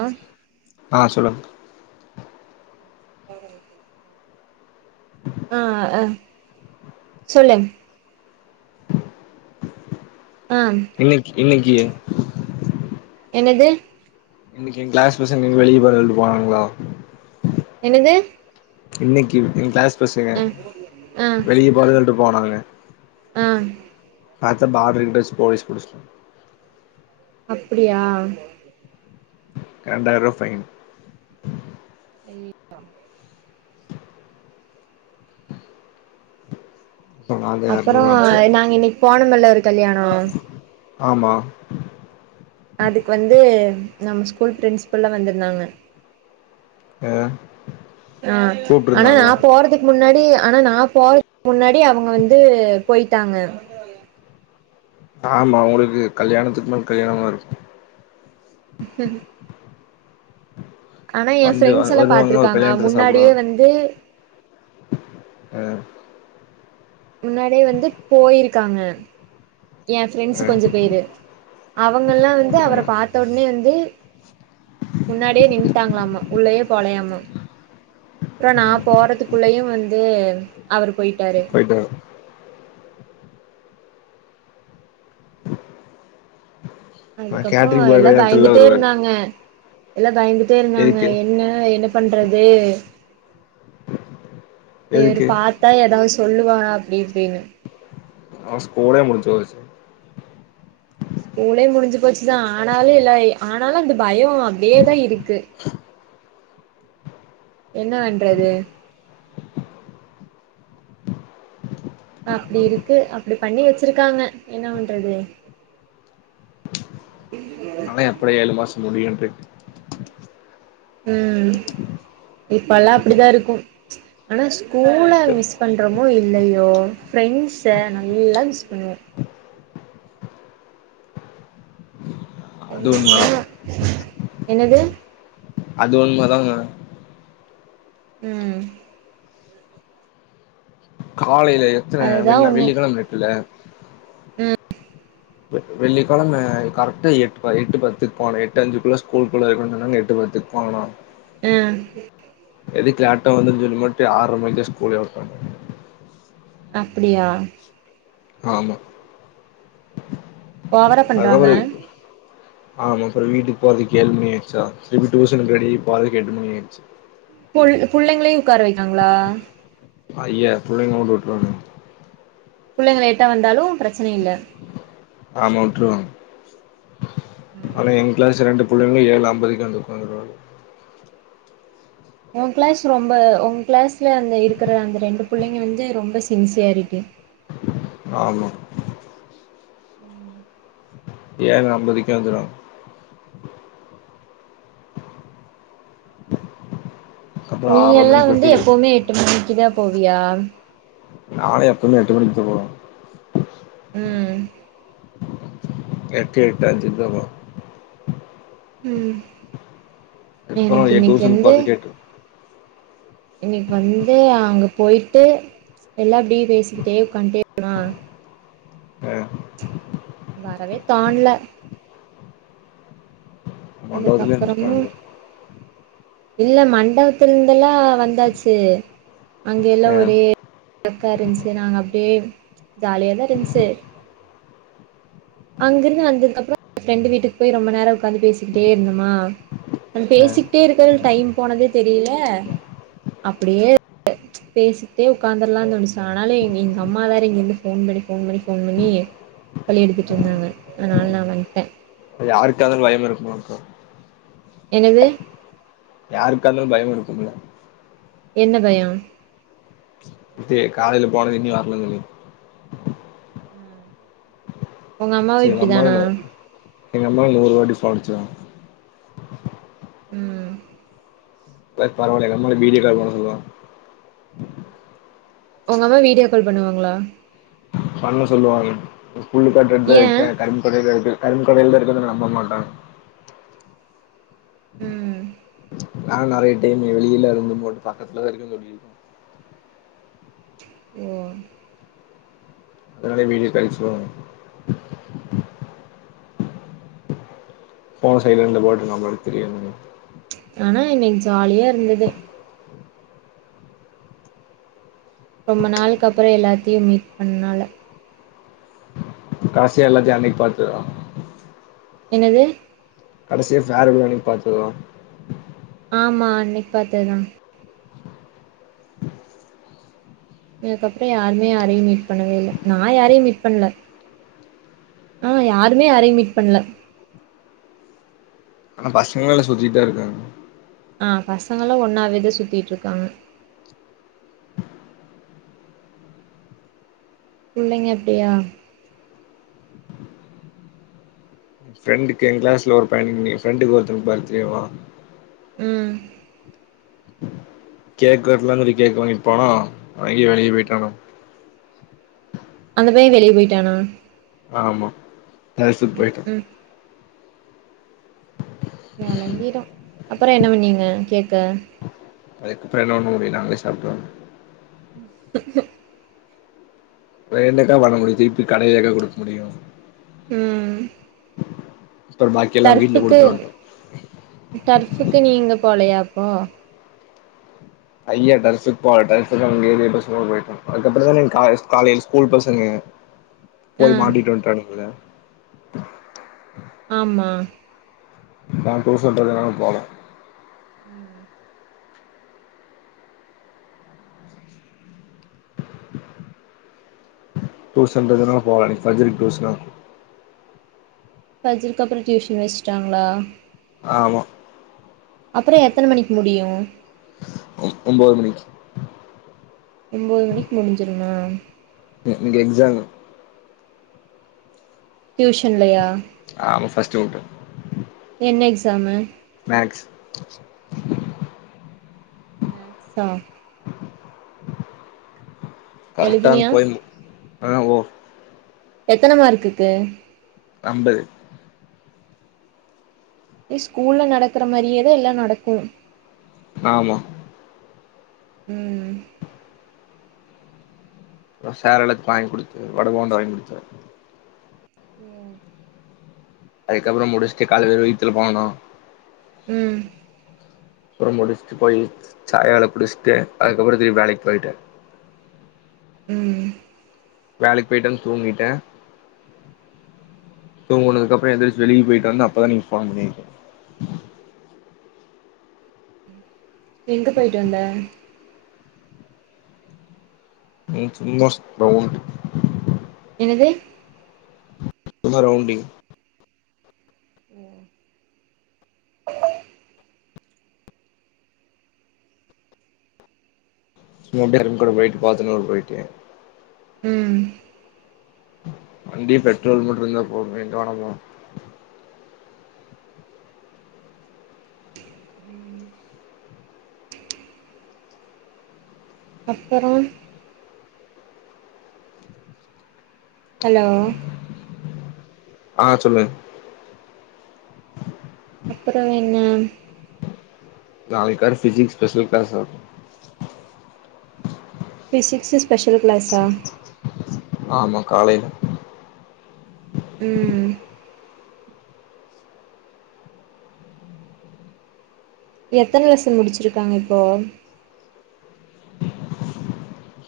ஆ ஆ சொல்லுங்க ஆ ஆ சொல்லுங்க ஆ இன்னக்கி இன்னக்கி என்னது இன்னக்கி ஏ கிளாஸ் பசங்க வெளிய போறேள்ட்டு போனாங்களா என்னது இன்னக்கி ஏ கிளாஸ் பசங்க ஆ ஆ வெளிய போறே சொல்ட்டு போனாங்க ஆ பாத்தா பார்டர்கிட்ட வச்சு போலீஸ் புடுச்சு அப்டியா ரெண்டாயிரூவா ஃபைன் [inaudible] அப்ப நா தா அப்பறோ எரநூறுவா அனுப்ச்சு வுட்டே நாங்க இன்னக்கி போனோமல்ல ஒரு கல்யாணோ ஆமா அதுக்கு வந்து நம்ம ஸ்கூல் பிரின்ஸ்பல்லா வந்துருந்தாங்க ஆ ஆ ஆனா நா கூப்ட்ருந்தாங்களா போறதுக் முன்னாடி ஆனா நா போறதுக்கு முன்னாடி அவுங்க வந்து போயிட்டாங்க ஆமா உங்களுக்கு கல்யாணத்துக்குமே கல்யாணமா இருக்கு ஆனா எ வந்து ஃப்ரெண்ட்ஸ் வ- எல்லா வருவாங்க ஒரு பாத்துருக்காங்க கல்யாணத்துல முன்னாடியே சாப்டுவாங்க வந்து ஆ முன்னாடியே வந்து போயிருக்காங்க எ ஆ ஃப்ரெண்ட்ஸு கொஞ்ச பேரு அவங்கள்லா வந்து ஆ அவர பாத்த ஒடனே வந்து முன்னாடியே நின்ட்டாங்களாமா உள்ளயே போலயாமா அப்ற நா ம் போறதுக்குள்ளயு வந்து அவரு போயிட்டாரு இத ஆ அதுக்கப்றோ கேட்ரிங் பாய் எல்லா கல்யாணத்துலலா பயந்துட்டே வருவாரு இருந்தாங்க எல்லா பயந்துட்டே இருந்தாங்க எதுக்கு என்ன என்ன பண்றது வேறு எதுக்கு பாத்தா எதாது சொல்லுவா அப்டி இப்டினு அவ ஸ்கூலே முடிஞ்சோச்சு ஸ்கூலே முடிஞ்சி போச்சுதா ஆனாலு எல்லாய் ஆனாலு அந்த பயோ அப்டியே தா இருக்கு. என்ன வண்றது அப்டி இருக்கு அப்டி பண்ணி வெச்சிருக்காங்க என்ன வண்றது நாலா எப்படா ஏழு மாசோ முடியுன்ருக்கு ம் இப்பல்லா அப்டி தா இருக்கு ஆனா ஸ்கூல மிஸ் பண்றமோ இல்லயோ ஃப்ரெண்ட்ஸ நல்லா மிஸ் பண்ணுவோ அது உண்ம தா ஃப்ரெண்ட்ஸ்னா என்னது அது உண்ம தாங்க ம் காலைல எத்தன அதுதா வென்ன ஒண்ணு வெள்ளிக்கெழம்ருக்குல்ல ப வெள்ளிக்கழம கரக்ட்டா எட்டு ப எட்டு பத்துக் போனே எட்டு அஞ்சுக்குள்ள ஸ்கூல்க்குள்ள இருக்கனு சொன்னாங்க எட்டு பத்துக் பாக்கலா ஆ எதுக்கு லேட்டா வந்தன் சொல்லிப்போட்டு ஆற்ர மணிக்கு தா ஸ்கூலேவுட்டாங்க அப்டியா ஆமா ஓவரா பண்றாங்க அதுக்கப்றோ ஆமா அப்றோ வீட்டுக் போறதுக் ஏழு மணி ஆய்ட்ச்சா திருப்பி டூசனுக்கு ரெடியாய் போறதுக் எட்டு மணி ஆய்ட்ச்சு புள் புள்ளைங்களையு உக்கார வைக்றாங்களா? அய்ய புள்ளைங்கள மட்டு வுட்ருவாங்க புள்ளைங்க லேட்டா வந்தாலு பிரச்சன இல்ல ஆமாவுட்ருவாங் ஆனா எங்கிளாஸ்ல ரெண்டு புள்ளைங்க ஏழ் அம்பதுக்கே வந்து உக்காந்துருவாங்க உங்கிளாஸ் ரொம்ப உங்கிளாஸ்ல அந்த இருக்கற அந்த ரெண்டு புள்ளைங்க வந்து ரொம்ப சின்சியாரிட்டி ஆமா ஏழ் அம்பதுக்கே வந்துருவாங்க அப்புற நீ ஆறர எல்லா மணிக்கு வந்து விட்டு எப்பவ்மே எட்டு மணிக்கு தா போவியா நாலா எப்பமே எட்டு மணிக்கு தா உள்ள போவ ம் எட்டு எட்டஞ்சுக் தா போவ ம் அதுக்கப்புறம் எனக் ஏன் இன்னிக் டியூஷனுக்கு வந்து போறதுக்கு இன்னிக் வந்து அங்க போய்ட்டு எல்லா அப்டி பேசிக்கிட்டே உக்காந்ட்டே நா அ வரவே தோண்ல மண்டபத்திலே எந்திரிக்க அதுக்கப்றமு வேண்டியது இருக்கு. இல்லயே மண்டவத்துல் இந்தெல்லா வந்தாச்சு அங்கெல்லா ஆ, ஒரே அக்கா இருந்ச்சு நாங்க அப்டியே ஜாலியா தா இருந்ச்சு அங்கிருந்து வந்ததுக்கப்றோ ஃப்ரெண்டு வீட்டுக் போய் ரொம்ப நேரோ உக்காந்து பேசிக் கிட்டே இருந்தமா நாங் ஆ. பேசிக்ட்டே இருக்கர்துல் டைம் போனதே தெரீல அப்பிடியே [inaudible] பேசிக்ட்டே உக்காந்தர்லானு தோணுச்சு ஆனாலு எங் எங்க அம்மா வேற இங்கிர்ந்து ஃபோன் பண்ணி ஃபோன் பண்ணி ஃபோன் பண்ணி தொல்ல எடுத்துட்ருந்தாங்க அதனால் நா வந்ட்டே அது யாருக்கார்ந்தாலு பயம் இருக்குமுல்லங்க்கா என்னது யாருக்கா இருந்தாலு பயோ இருக்கும்ல என்ன பயோ இது காலைல போனது இன்னு வரலனு சொல்லி உங்க அம்மாவு செரி எங்க அம்மா இப்டிதானா எங்க அம்மா நூறு வாட்டி ஃபோன் அடிச்சுருவாங்க ம் இதெல்லா பரவால்ல எங்க அம்மா எல்லா வீடியோ கால் பண்ண சொல்லுவாங்க உங்க அம்மா வீடியோ கால் பண்ணுவாங்ளா பண்ண சொல்லுவாங்க புல்லு காட்டு கிட்ட ஏ இருக்க கரும்பு கட கிட்ட இருக்க கரும்பு கடையில தா இருக்கனு சொன்னா நம்ப மாட்டாங்க ம் நானு நெறைய டைம் வெளியெல்லா இருந்து போட்டு பக்கத்துலதா இருக்க சொல்லீருக்க ஓ அதனாலே வீடியோ கால் பண்ண சொல்லுவாங்க ஃபோன சைலண்ட்ல போட்டு நா பாட்டுக்கு தெரியா இருந்துருவ ஆனா இன்னிக்கு ஜாலியா இருந்தது ரொம்ப நாள்க்கு அப்றோ எல்லாத்தியு மீட் பண்ணனால காசியா எல்லாத்தி அன்னிக்கு பாத்ததா என்னது கடைசியா ஃபேர்வல் அன்னிக்கு பாத்ததா ஆமா அன்னிக்கு பாத்ததுதா அதுக்கப்றோ யாருமே யாரயு மீட் பண்ணவே இல்ல நா யாரையு மீட் பண்ணல அ யாருமே யாரயு மீட் பண்ல ஆனா பசங்கள்ளா எல்லா சுத்திட்டுதா இருக்காங்க அ பசங்கெல்லா ஒன்னாவேதா சுத்திட்டு இருக்காங்க புள்ளிங்க அப்டியா ஏ ஃப்ரெண்டுக்கு ஏ கிளாஸ்ல ஒரு பையனுக்கு ஏ ஃப்ரெண்டுக்கு ஒருத்தருக்கு ப பா்த்டேவா ம் கேக் வெட்டலானு கேக் வாங்கிட்டு போனோ அவ எங்கயோ வெளிய போய்ட்டானாமா அந்த பைய வெளிய போய்ட்டானா ஆமா கிளாசுக்கு போயிட்ட ம் வெளங்கிரு அப்றோ என்ன பண்ணீங்க கேக்க அதுக்கப்றோ என்ன பண்ண முடியு நாங்களே சாப்ட்டே [unintelligible] வேற என்னக்கா பண்ண முடியு தூக்கீட்டு போய் கடையிலயா குடுக்க முடியு ம் அப்புறோ பாக்கி எல்லா வீட்ல பர்ஸ்சுக்கு குடுத்துருவன்ட்டோ பர்ஸ்சுக்கு நீங்க போலையாக்கு [unintelligible] அதுக்கப்றோ தானே காலைல ஸ்கூல் பசங்க ஆ போய் மாட்டிட்டு வன்ட்டானுங்கள ஆமா நா புதுசுன்றதால போல ம் புதுசுன்றதால போல [unintelligible] [unintelligible] இதுக்கப்றோ டியூஷன் வெச்சுட்டாங்ளா ஆமா அப்றோ எத்தன மணிக்கு முடியு ஒம்போது மணிக்கு ஒம்போது மணிக்கு முடிஞ்சிரும்மா இங்க எக்சாமு டியூஷன்லயா ஆமா பஸ்ட்டு [unintelligible] என்ன எக்ஸாமு மேக்ஸ் மேக்ஸா கரெக்டா அந் எழுதுனியா கோயில் ஆ ஓ எத்தன மார்க்குக்கு அம்பது ஏ ஸ்கூல்ல நடக்கற மாரியேதா எல்லா நடக்கும் ஆமா ம் அப்ரோ சார் எனக்கு வாயிங்க் குடுத்து வட போன்டா வாயிங்க்குடுத்தாரு உம் அதுக்கப்பறம் முடிச்சுட்டு காலேல வீட்டுக்கு போனோ ம் அப்பறம் முடிச்சுட்டு போய் சாயால குடிச்சிட்டு அதுக்கப்ரோ திருப்பி வேலைக்கு போயிட்டே ம் வேலைக்கு போயிட்டு வந்து தூங்கிட்டேன் தூங்குனது அப்பறம் எந்திரிச்சு வெளில போயிட்டு வந்து அப்ப தா நீங்க ஃபோன் பண்ணிருக்கீங்க எங்க போயிட்டு வந்த சும்மா ஓரு ரவுண்டு என்னது சும்மா ரவுண்டிங் ம் சும்மா அப்டியே பிரண்டோட போயிட்டு பாத்துன் வர போயிட்டே ம் வண்டி பெட்ரோல் போட்டுருந்தா போது எங்க வேணா போலா அப்பறம் ஹலோ ஆ சொல்லு அப்பறம் என்ன நாளைக்கு வேற physics special class physics special கிளஸா ஆமா காலேல ம் எத்தன லெசன் முடிச்சிருகாங்க இப்போ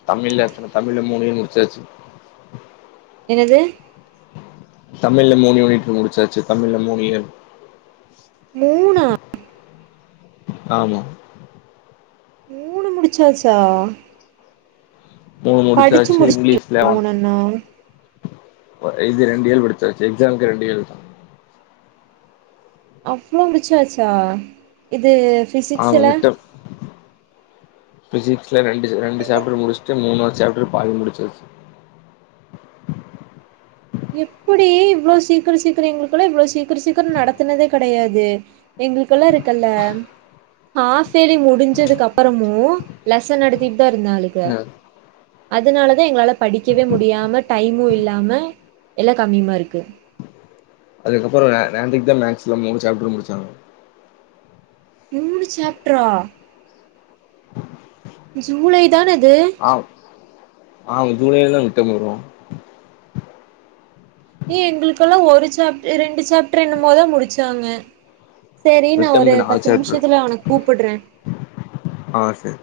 தமிழ்ல எத்தன தமிழ்ல மூணே முடிச்சாச்சு என்னது தமிழ்ல மூணு யூனிட் முடுச்சாச்சு தமிழ்ல மூணு யூனிட் மூணா ஆமா மூணு முடிச்சாச்சா மூணு படிச்சு முடுச்சச்சு முடிச்சு இங்கிலீஷ்ல மூணுன்னா இது ரெண்டு எல் படிச்சாச்சு எக்ஸாம்க்கு ரெண்டு எல் தா அவ்ளோ முடிச்சாச்சா இது ஆமா ஃபிசிக்ஸ்ல ஃபிசிக்ஸ்ல ரெண்டு ரெண்டு சேப்டர் முடிஸ்டு மூணாது சேப்டர் பாதி முடிச்சாச்சு எப்புடி இவ்ளோ சீக்கர சீக்கரம் எங்குளுகலா இவ்ள சீக்கர சீக்கரம் நடத்துனதே கடையாதே எங்களுகல்லா இருக்கல்ல ஹாப்பேலி முடிஞ்சதுக்கு அப்பறமு லெசன் நடதிட்டு தா இருந்தாளுக ஆ அதனால தா எங்களால படிக்கவே முடியாம டைமு இல்லாம எல்லா கம்மி மார்க்கு அதுகப்புறோங்க நேத்திகு தா மேக்ஸ்ல மூணு சேப்டர் முடிசாங்க மூணு சேப்ட்ர்ரா ஜூலை தான இது ஆ‌ ஆமா ஜுலைல தா மிட்டம் வரு ஏ எங்களுகெல்லா ஒரு சேப்டர் ரெண்டு சேப்டர் என்னமோதா முடிசாங்க சேரி நா ஒரு மிட்டம்க்கு நாலு பத்து சாப்டர் நிமிஷதுல உனக்கு கூப்புட்ற அ சரி